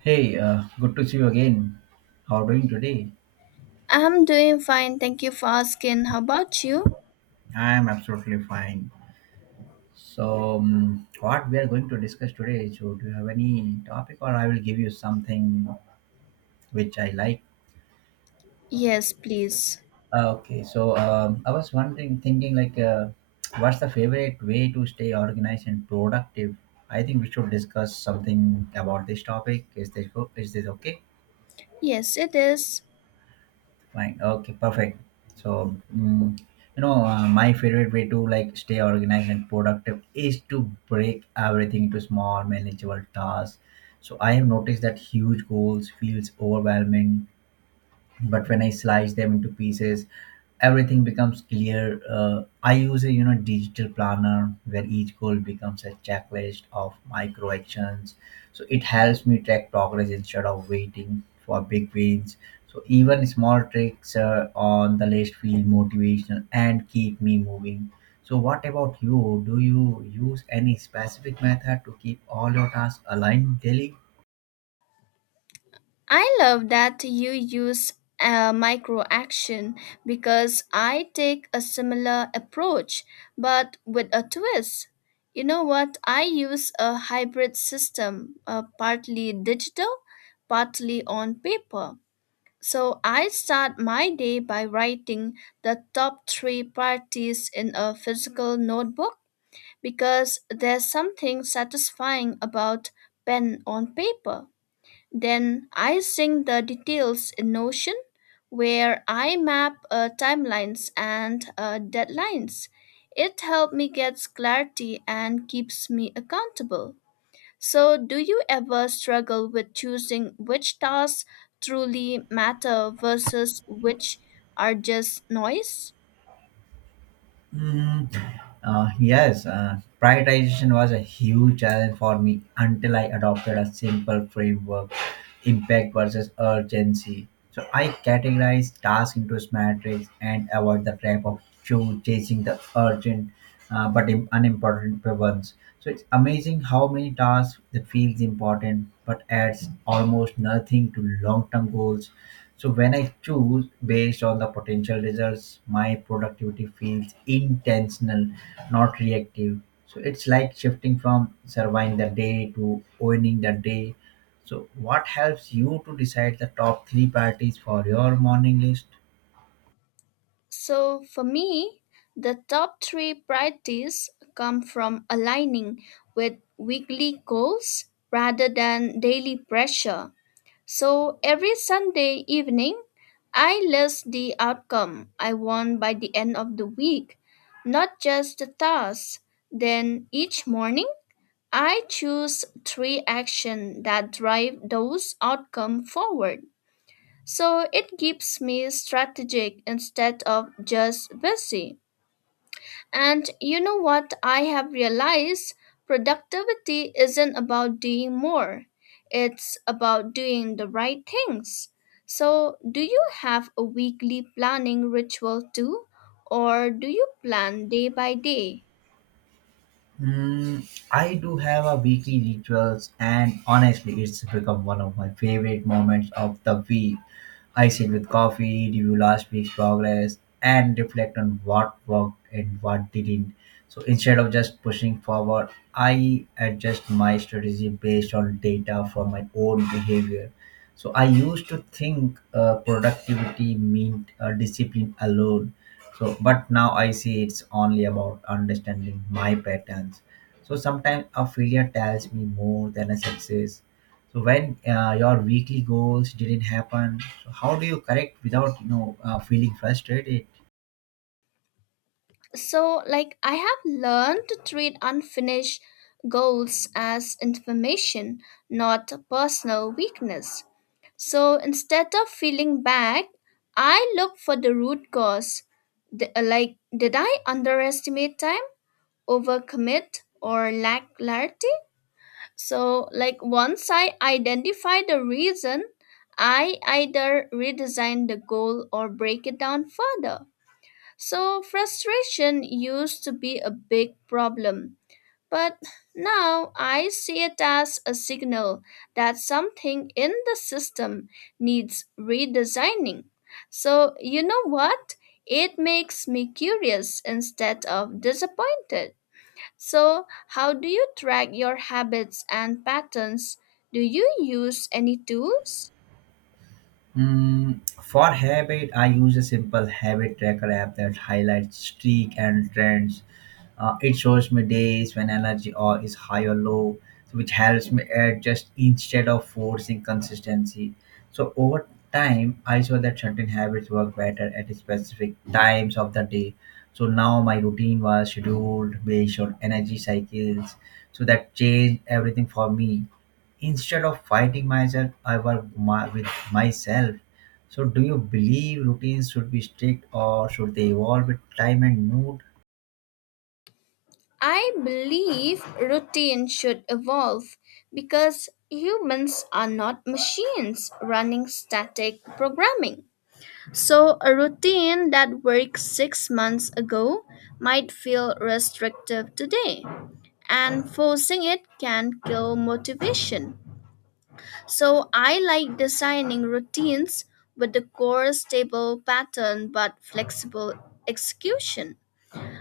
Hey, good to see you again. How are you doing today? I'm doing fine, thank you for asking. How about you? I am absolutely fine. So, what we are going to discuss today? So do you have any topic or I will give you something which I like? Yes, please. Okay, so I was wondering, thinking, like, what's the favorite way to stay organized and productive? I think we should discuss something about this topic. Is this okay? Yes, it is. Fine. Okay. Perfect. So, my favorite way to, like, stay organized and productive is to break everything into small, manageable tasks. So I have noticed that huge goals feels overwhelming, but when I slice them into pieces, everything becomes clear. I use a digital planner where each goal becomes a checklist of micro actions. So it helps me track progress instead of waiting for big wins. So even small tricks on the list feel motivational and keep me moving. So what about you? Do you use any specific method to keep all your tasks aligned daily? I love that you use a micro action because I take a similar approach but with a twist. You know what? I use a hybrid system, partly digital, partly on paper. So I start my day by writing the top three parties in a physical notebook because there's something satisfying about pen on paper. Then I sing the details in Notion, where I map timelines and deadlines. It helps me get clarity and keeps me accountable. So, do you ever struggle with choosing which tasks truly matter versus which are just noise? Mm, yes. Prioritization was a huge challenge for me until I adopted a simple framework: impact versus urgency. So I categorized tasks into matrix and avoid the trap of chasing the urgent but unimportant ones. So it's amazing how many tasks that feels important but adds almost nothing to long-term goals. So when I choose based on the potential results, my productivity feels intentional, not reactive. So it's like shifting from surviving the day to owning the day. So what helps you to decide the top three priorities for your morning list? So, for me, the top three priorities come from aligning with weekly goals rather than daily pressure. So, every Sunday evening, I list the outcome I want by the end of the week, not just the tasks. Then, each morning, I choose three actions that drive those outcomes forward. So it keeps me strategic instead of just busy. And you know what I have realized? Productivity isn't about doing more, it's about doing the right things. So, do you have a weekly planning ritual too? Or do you plan day by day? I do have a weekly rituals, and honestly, it's become one of my favorite moments of the week. I sit with coffee, review last week's progress, and reflect on what worked and what didn't. So instead of just pushing forward, I adjust my strategy based on data from my own behavior. So I used to think productivity meant discipline alone. So but now I see it's only about understanding my patterns. So sometimes a failure tells me more than a success. So when your weekly goals didn't happen, so how do you correct without feeling frustrated? So, like, I have learned to treat unfinished goals as information, not personal weakness. So instead of feeling bad, I look for the root cause. Like, did I underestimate time, overcommit, or lack clarity? So, like, once I identify the reason, I either redesign the goal or break it down further. So, frustration used to be a big problem. But now I see it as a signal that something in the system needs redesigning. So, you know what? It makes me curious instead of disappointed. So, how do you track your habits and patterns? Do you use any tools? For habit, I use a simple habit tracker app that highlights streak and trends. It shows me days when energy or is high or low, so which helps me adjust instead of forcing consistency. So over time, I saw that certain habits work better at specific times of the day. So now my routine was scheduled based on energy cycles. So that changed everything for me. Instead of fighting myself, I work with myself. So do you believe routines should be strict or should they evolve with time and mood? I believe routine should evolve because humans are not machines running static programming. So, a routine that worked 6 months ago might feel restrictive today, and forcing it can kill motivation. So, I like designing routines with the core stable pattern but flexible execution.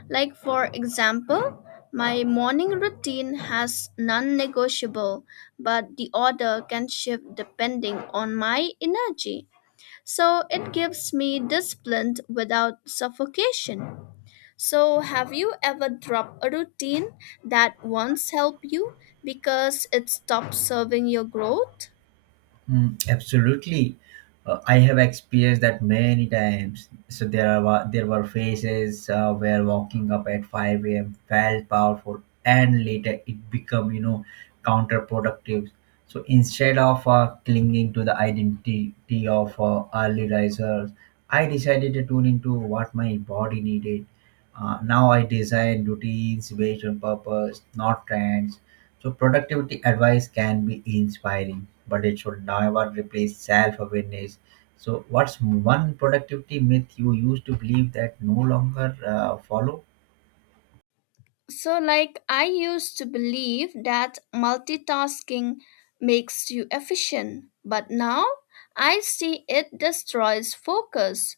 Like, for example, my morning routine has non negotiable, but the order can shift depending on my energy. So it gives me discipline without suffocation. So, have you ever dropped a routine that once helped you because it stopped serving your growth? Absolutely. I have experienced that many times. So there were phases where walking up at 5 a.m. felt powerful, and later it become counterproductive. So instead of clinging to the identity of early risers, I decided to tune into what my body needed. Now I design routines based on purpose, not trends. So productivity advice can be inspiring, but it should never replace self-awareness. So what's one productivity myth you used to believe that no longer follow? So, like, I used to believe that multitasking makes you efficient, but now I see it destroys focus.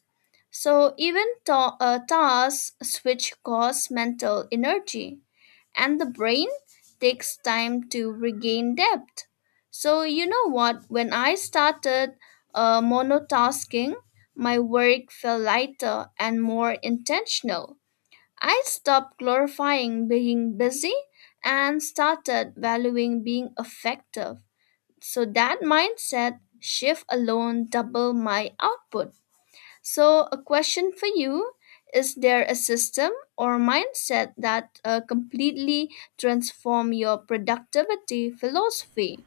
So, even tasks switch cause mental energy, and the brain takes time to regain depth. So, you know what? When I started monotasking, my work felt lighter and more intentional. I stopped glorifying being busy and started valuing being effective. So that mindset shift alone doubled my output. So, a question for you, is there a system or mindset that completely transform your productivity philosophy?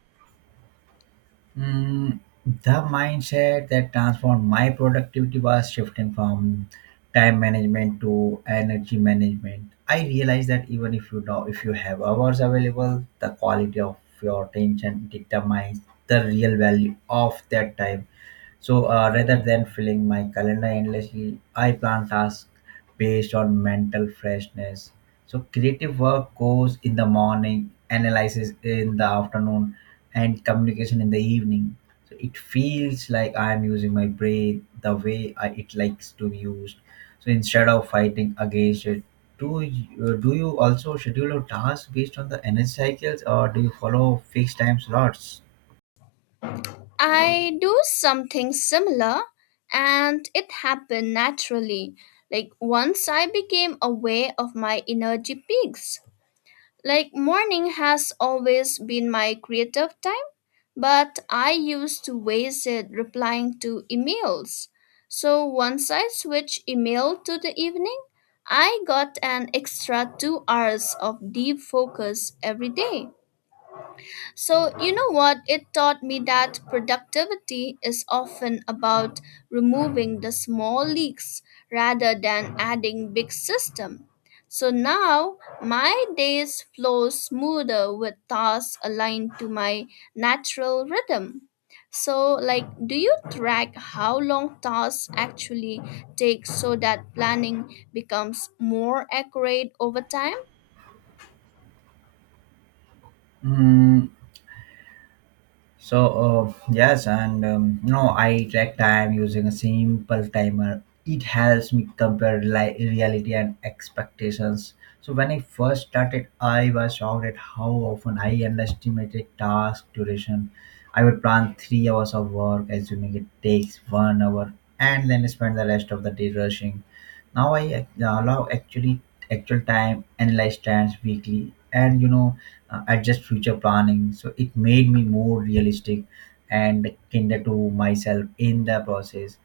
Mm, the mindset that transformed my productivity was shifting from time management to energy management. I realized that even if you have hours available, the quality of your attention determines the real value of that time. So rather than filling my calendar endlessly, I plan tasks based on mental freshness. So creative work goes in the morning, analysis in the afternoon, and communication in the evening. So it feels like I am using my brain the way it likes to be used. So instead of fighting against it, do you also schedule your tasks based on the energy cycles or do you follow fixed time slots? I do something similar and it happened naturally. Like once I became aware of my energy peaks. Like morning has always been my creative time, but I used to waste it replying to emails. So once I switched email to the evening, I got an extra 2 hours of deep focus every day. So, you know what? It taught me that productivity is often about removing the small leaks rather than adding big system. So now my days flow smoother with tasks aligned to my natural rhythm. So like, do you track how long tasks actually take so that planning becomes more accurate over time? Mm, So yes, and I track time using a simple timer. It helps me compare reality and expectations. So when I first started, I was shocked at how often I underestimated task duration. I would plan 3 hours of work, assuming it takes 1 hour, and then spend the rest of the day rushing. Now I ac- allow actually actual time, analyze trends weekly, and adjust future planning. So it made me more realistic and kinder to myself in the process.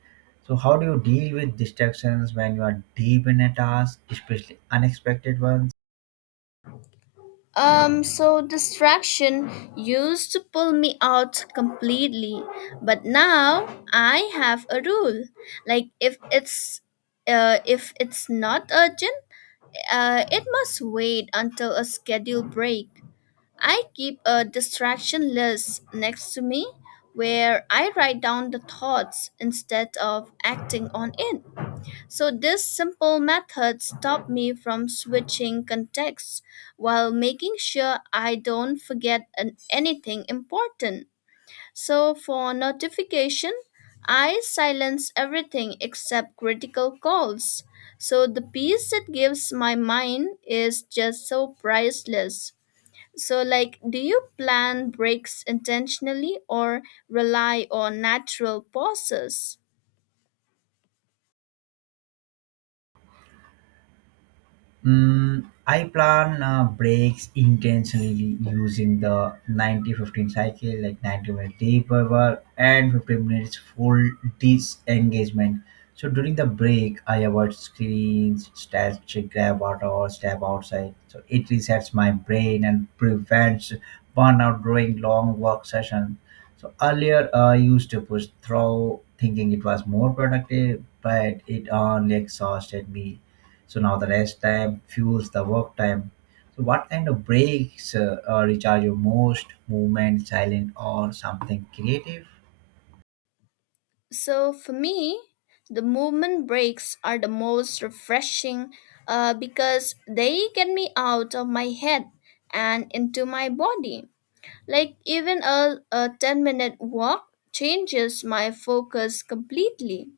So how do you deal with distractions when you are deep in a task, especially unexpected ones? So distraction used to pull me out completely, but now I have a rule. Like if it's not urgent, it must wait until a scheduled break. I keep a distraction list next to me where I write down the thoughts instead of acting on it. So this simple method stopped me from switching contexts while making sure I don't forget anything important. So for notification, I silence everything except critical calls. So the peace it gives my mind is just so priceless. So like, do you plan breaks intentionally or rely on natural pauses? I plan breaks intentionally using the 90/15 cycle, like 90 minutes deep work and 15 minutes full disengagement. So during the break, I avoid screens, stretch, grab water, or step outside. So it resets my brain and prevents burnout during long work sessions. So earlier, I used to push through thinking it was more productive, but it only exhausted me. So now the rest time fuels the work time. So what kind of breaks recharge your most: movement, silent, or something creative? So for me, the movement breaks are the most refreshing because they get me out of my head and into my body. Like even a 10-minute walk changes my focus completely.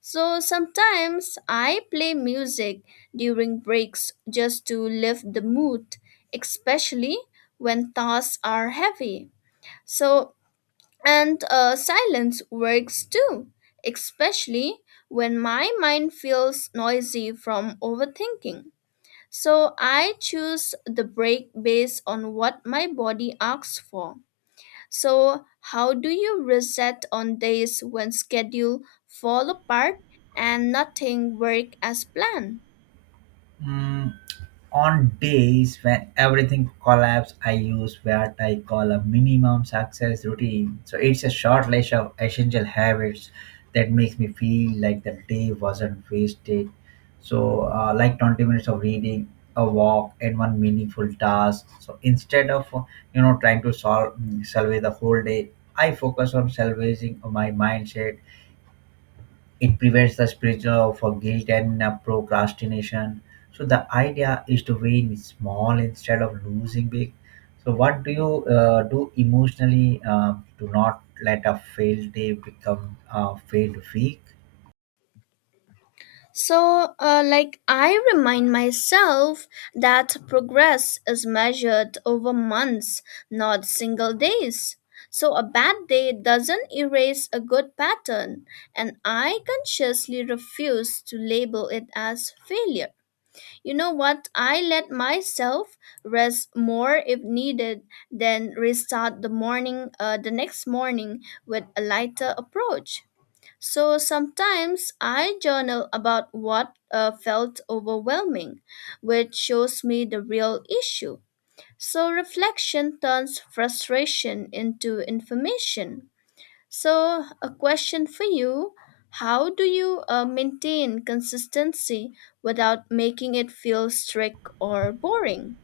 So sometimes I play music during breaks just to lift the mood, especially when tasks are heavy. So and silence works too, especially when my mind feels noisy from overthinking. So I choose the break based on what my body asks for. So, how do you reset on days when schedule fall apart and nothing work as planned? Hmm. On days when everything collapses, I use what I call a minimum success routine. So it's a short list of essential habits that makes me feel like the day wasn't wasted. So, like, 20 minutes of reading, a walk, and one meaningful task. So instead of trying to solve mm, salvage the whole day, I focus on salvaging my mindset. It prevents the spiritual for guilt and procrastination. So the idea is to win small instead of losing big. So what do you do emotionally to not let a failed day become a failed week? So, like, I remind myself that progress is measured over months, not single days. So, a bad day doesn't erase a good pattern, and I consciously refuse to label it as failure. You know what? I let myself rest more if needed, then restart the morning, the next morning with a lighter approach. So sometimes I journal about what felt overwhelming, which shows me the real issue. So reflection turns frustration into information. So, a question for you. How do you maintain consistency without making it feel strict or boring?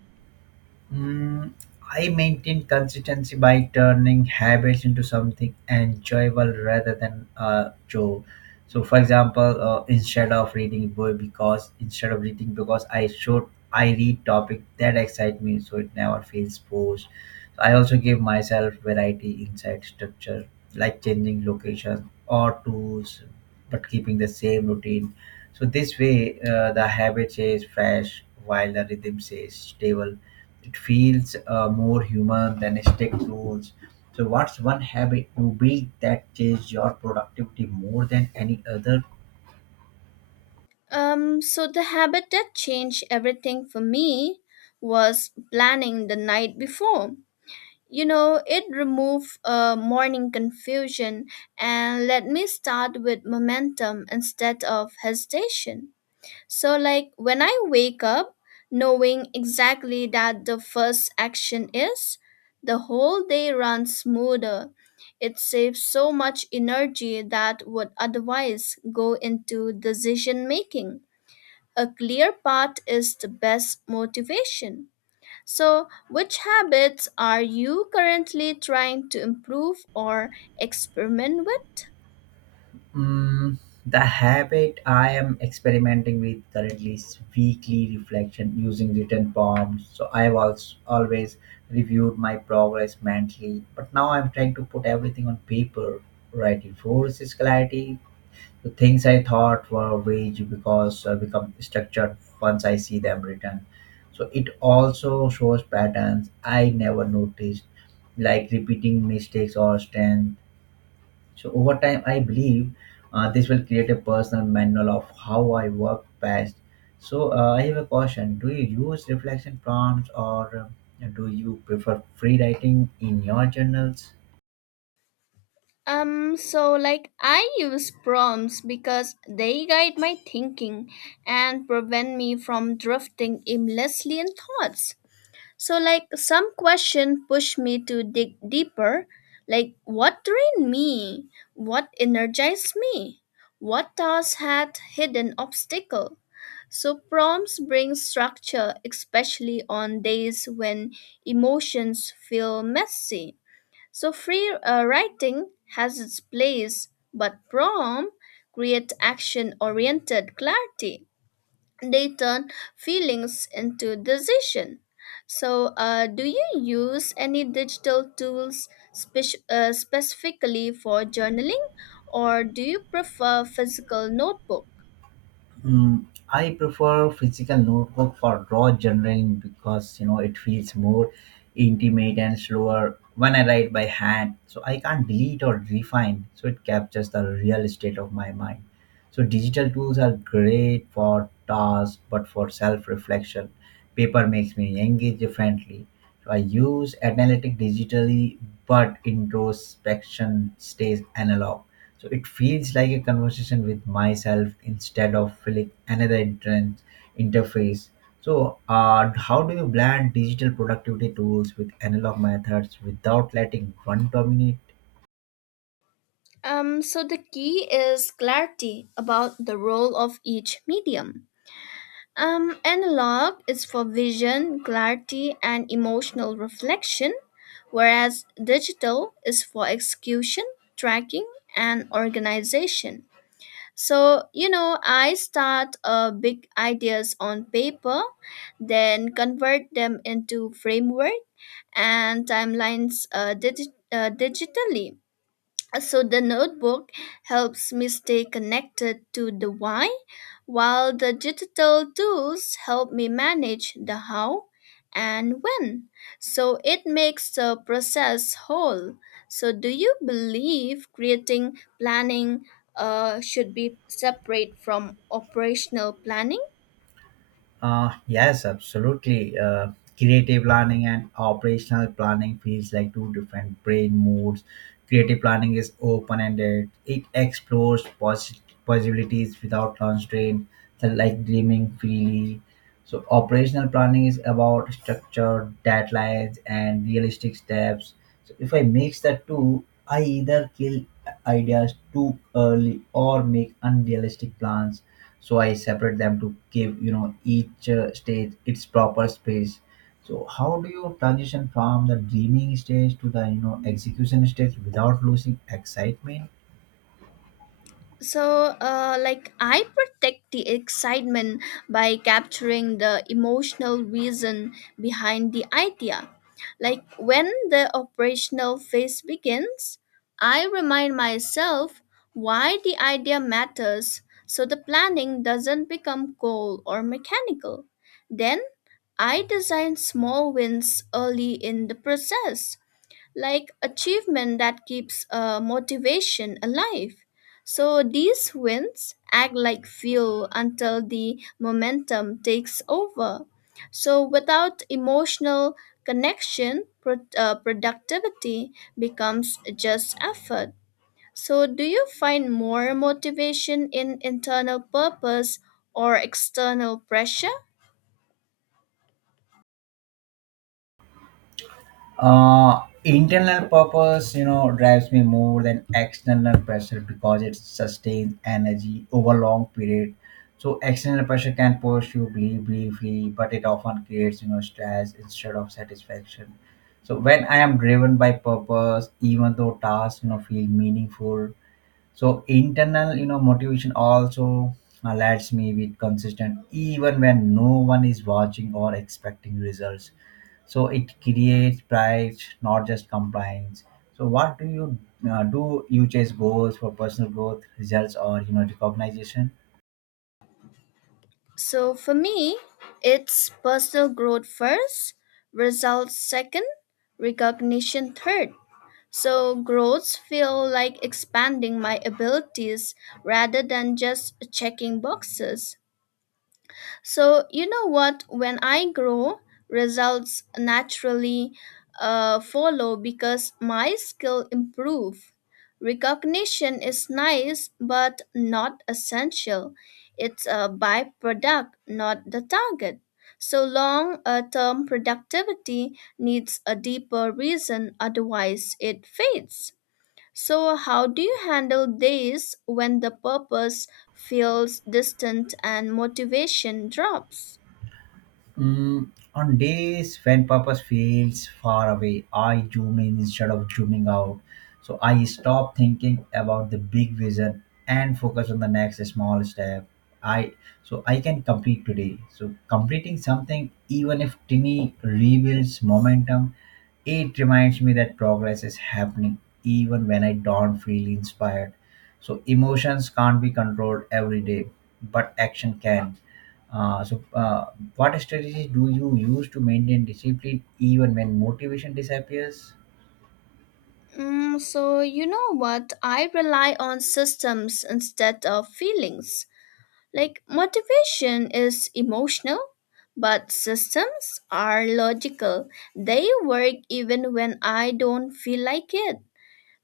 Mm, I maintain consistency by turning habits into something enjoyable rather than a chore. So, for example, instead of reading because I should, I read topic that excite me, so it never feels forced. So I also give myself variety inside structure, like changing location or tools, but keeping the same routine. So this way, the habit stays fresh while the rhythm stays stable. It feels more human than strict rules. So, what's one habit you built that changed your productivity more than any other? So, the habit that changed everything for me was planning the night before. You know, it remove morning confusion and let me start with momentum instead of hesitation. So, like when I wake up, knowing exactly that the first action is, the whole day runs smoother. It saves so much energy that would otherwise go into decision making. A clear path is the best motivation. So, which habits are you currently trying to improve or experiment with? Mm, the habit I am experimenting with currently is weekly reflection using written prompts. So I've also always reviewed my progress mentally, but now I'm trying to put everything on paper. Right, it forces clarity. The things I thought were vague because become structured once I see them written. So it also shows patterns I never noticed, like repeating mistakes or strength. So over time, I believe this will create a personal manual of how I work best. So I have a question: do you use reflection prompts, or do you prefer free writing in your journals? So like, I use prompts because they guide my thinking and prevent me from drifting aimlessly in thoughts. So like some question push me to dig deeper, like what drained me, what energized me, what task had hidden obstacle. So prompts bring structure, especially on days when emotions feel messy. So free writing has its place, but prompt create action-oriented clarity. They turn feelings into decision. So, do you use any digital tools specifically for journaling, or do you prefer physical notebook? I prefer physical notebook for raw journaling because it feels more intimate and slower when I write by hand. So I can't delete or refine. So it captures the real state of my mind. So digital tools are great for tasks, but for self-reflection, paper makes me engage differently. So I use analytic digitally, but introspection stays analog. So it feels like a conversation with myself instead of filling another entrance interface. So, how do you blend digital productivity tools with analog methods without letting one dominate? So the key is clarity about the role of each medium. Analog is for vision, clarity, and emotional reflection, whereas digital is for execution, tracking, and organization. So, you know, I start big ideas on paper, then convert them into framework and timelines digitally, so the notebook helps me stay connected to the why, while the digital tools help me manage the how and when. So it makes the process whole. So do you believe creating planning should be separate from operational planning? Yes, absolutely. Creative planning and operational planning feels like two different brain modes. Creative planning is open ended, it explores possibilities without constraint, so like dreaming freely. So operational planning is about structure, deadlines, and realistic steps. So if I mix the two, I either kill ideas too early or make unrealistic plans. So I separate them to give each stage its proper space. So how do you transition from the dreaming stage to the execution stage without losing excitement? So, like, I protect the excitement by capturing the emotional reason behind the idea. Like, when the operational phase begins, I remind myself why the idea matters so the planning doesn't become cold or mechanical. Then, I design small wins early in the process like achievement that keeps motivation alive. So these wins act like fuel until the momentum takes over. So without emotional connection, productivity becomes just effort. So do you find more motivation in internal purpose or external pressure? Internal purpose drives me more than external pressure because it sustains energy over long period. So external pressure can push you believe briefly, but it often creates stress instead of satisfaction. So when I am driven by purpose, even though tasks feel meaningful. So internal, motivation also alerts me with consistent, even when no one is watching or expecting results. So it creates pride, not just compliance. So what do? You chase goals for personal growth, results, or recognition. So for me, it's personal growth first, results second, recognition third. So growths feel like expanding my abilities rather than just checking boxes. So, you know what? When I grow, results naturally follow because my skill improve. Recognition is nice but not essential. It's a byproduct, not the target. So long term productivity needs a deeper reason, otherwise, it fades. So, how do you handle days when the purpose feels distant and motivation drops? On days when purpose feels far away, I zoom in instead of zooming out. So I stop thinking about the big vision and focus on the next small step. I So I can complete today. So completing something, even if tiny, rebuilds momentum. It reminds me that progress is happening even when I don't feel inspired. So emotions can't be controlled every day, but action can. Uh, so, uh, what strategies do you use to maintain discipline even when motivation disappears? You know what? I rely on systems instead of feelings. Like, motivation is emotional, but systems are logical. They work even when I don't feel like it.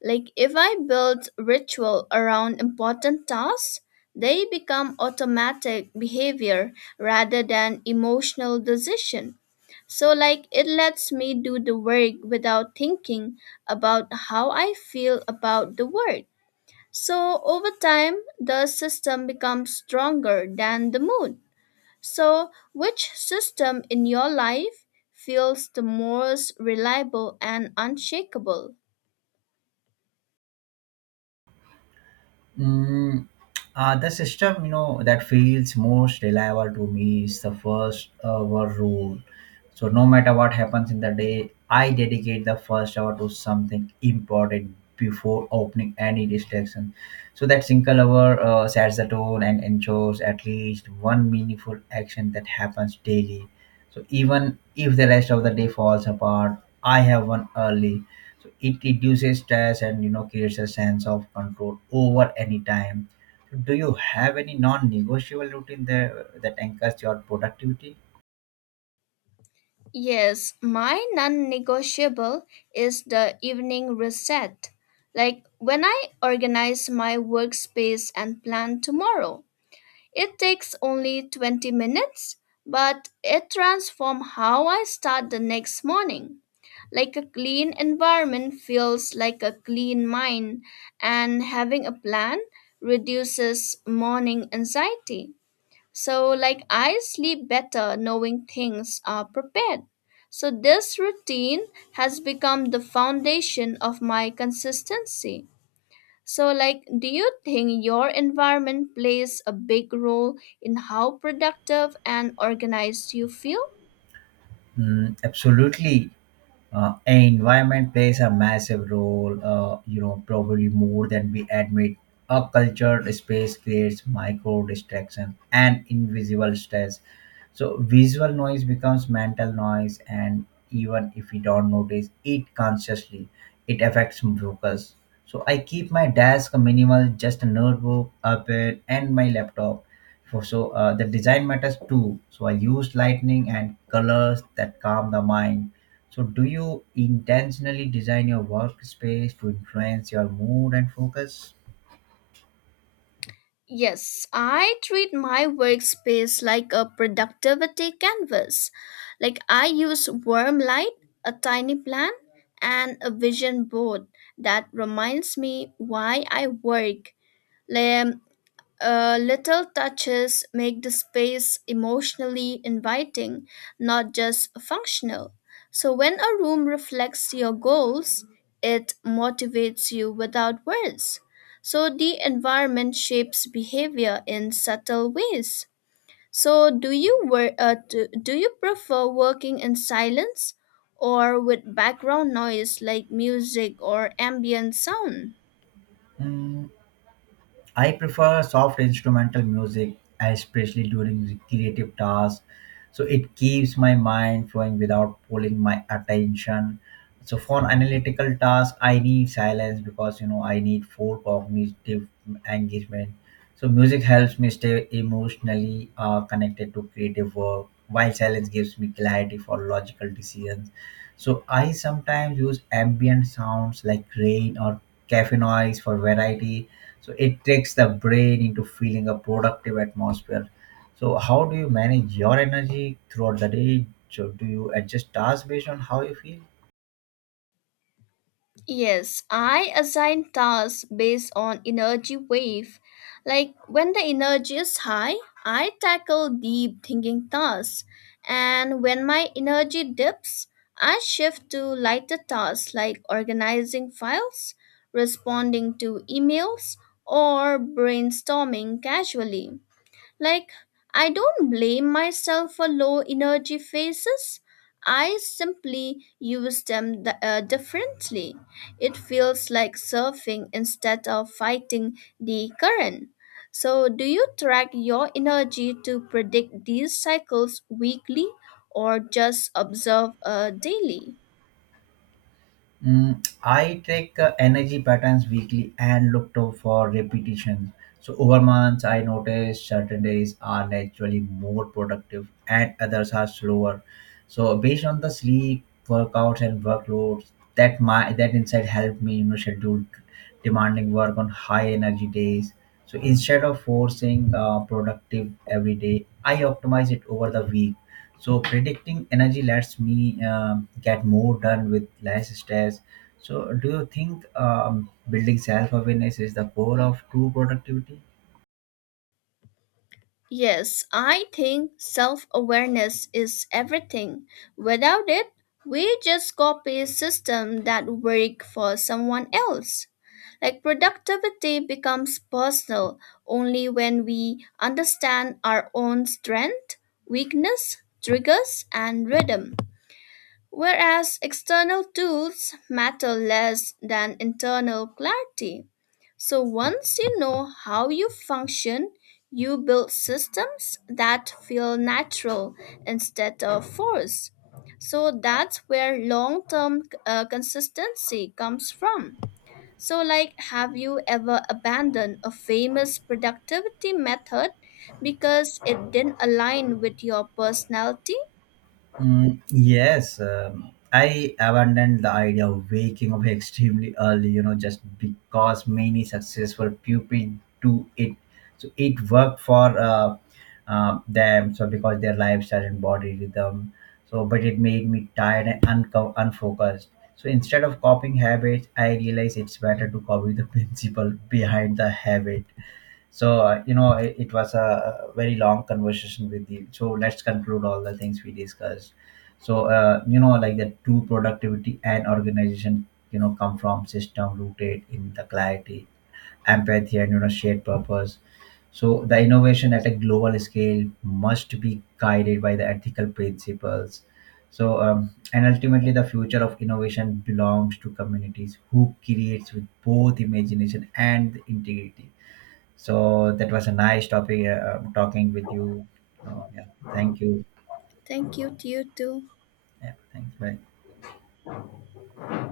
Like if I build ritual around important tasks, they become automatic behavior rather than emotional decision. So like it lets me do the work without thinking about how I feel about the work. So over time, the system becomes stronger than the mood. So which system in your life feels the most reliable and unshakable? Mm, the system, you know, that feels most reliable to me is the first hour rule. So no matter what happens in the day, I dedicate the first hour to something important before opening any distraction. So that single hour sets the tone and ensures at least one meaningful action that happens daily. So even if the rest of the day falls apart, I have one early, so it reduces stress and you know creates a sense of control over any time. So do you have any non-negotiable routine there that anchors your productivity? Yes, my non negotiable is the evening reset. Like when I organize my workspace and plan tomorrow, it takes only 20 minutes, but it transforms how I start the next morning. Like a clean environment feels like a clean mind, and having a plan reduces morning anxiety. So, like, I sleep better knowing things are prepared. So, this routine has become the foundation of my consistency. So, like, do you think your environment plays a big role in how productive and organized you feel? Mm, absolutely. Environment plays a massive role, you know, probably more than we admit. A cultured space creates micro distraction and invisible stress. So visual noise becomes mental noise, and even if we don't notice it consciously, it affects focus. So I keep my desk minimal, just a notebook, a pen, and my laptop. For so the design matters too. So I use lightning and colors that calm the mind. So, do you intentionally design your workspace to influence your mood and focus? Yes, I treat my workspace like a productivity canvas. Like I use warm light, a tiny plant, and a vision board that reminds me why I work. Like, little touches make the space emotionally inviting, not just functional. So, when a room reflects your goals, it motivates you without words. So, the environment shapes behavior in subtle ways. So, do you prefer working in silence or with background noise like music or ambient sound? Mm, I prefer soft instrumental music, especially during the creative tasks. So, it keeps my mind flowing without pulling my attention. So, for analytical tasks, I need silence because you know I need full cognitive engagement. So, music helps me stay emotionally connected to creative work, while silence gives me clarity for logical decisions. So I sometimes use ambient sounds like rain or cafe noise for variety. So it takes the brain into feeling a productive atmosphere. So how do you manage your energy throughout the day? So do you adjust tasks based on how you feel? Yes, I assign tasks based on energy wave. Like when the energy is high, I tackle deep thinking tasks. And when my energy dips, I shift to lighter tasks like organizing files, responding to emails, or brainstorming casually. Like, I don't blame myself for low energy phases. I simply use them differently. It feels like surfing instead of fighting the current. So, do you track your energy to predict these cycles weekly or just observe daily? Mm, I track energy patterns weekly and looked out for repetitions. So over months, I noticed certain days are naturally more productive and others are slower. So based on the sleep, workouts, and workloads, that insight helped me you know schedule demanding work on high energy days. So instead of forcing productive every day, I optimize it over the week. So predicting energy lets me get more done with less stress. So do you think building self awareness is the core of true productivity? Yes, I think self awareness is everything. Without it, we just copy systems that work for someone else. Like productivity becomes personal only when we understand our own strength, weakness, triggers, and rhythm, whereas external tools matter less than internal clarity. So once you know how you function, you build systems that feel natural instead of forced. So that's where long term consistency comes from. So, like, have you ever abandoned a famous productivity method because it didn't align with your personality? Mm, yes, I abandoned the idea of waking up extremely early, you know, just because many successful people do it. So it worked for them, so because their lifestyle and body rhythm. So, but it made me tired and unfocused. So instead of copying habits, I realized it's better to copy the principle behind the habit. So you know, it was a very long conversation with you. So let's conclude all the things we discussed. So you know, like the true productivity and organization, you know, come from system rooted in the clarity, empathy, and you know, shared purpose. So the innovation at a global scale must be guided by the ethical principles. So and ultimately, the future of innovation belongs to communities who creates with both imagination and integrity. So that was a nice topic talking with you. So yeah, thank you. Thank you to you too. Yeah, thanks. Bye.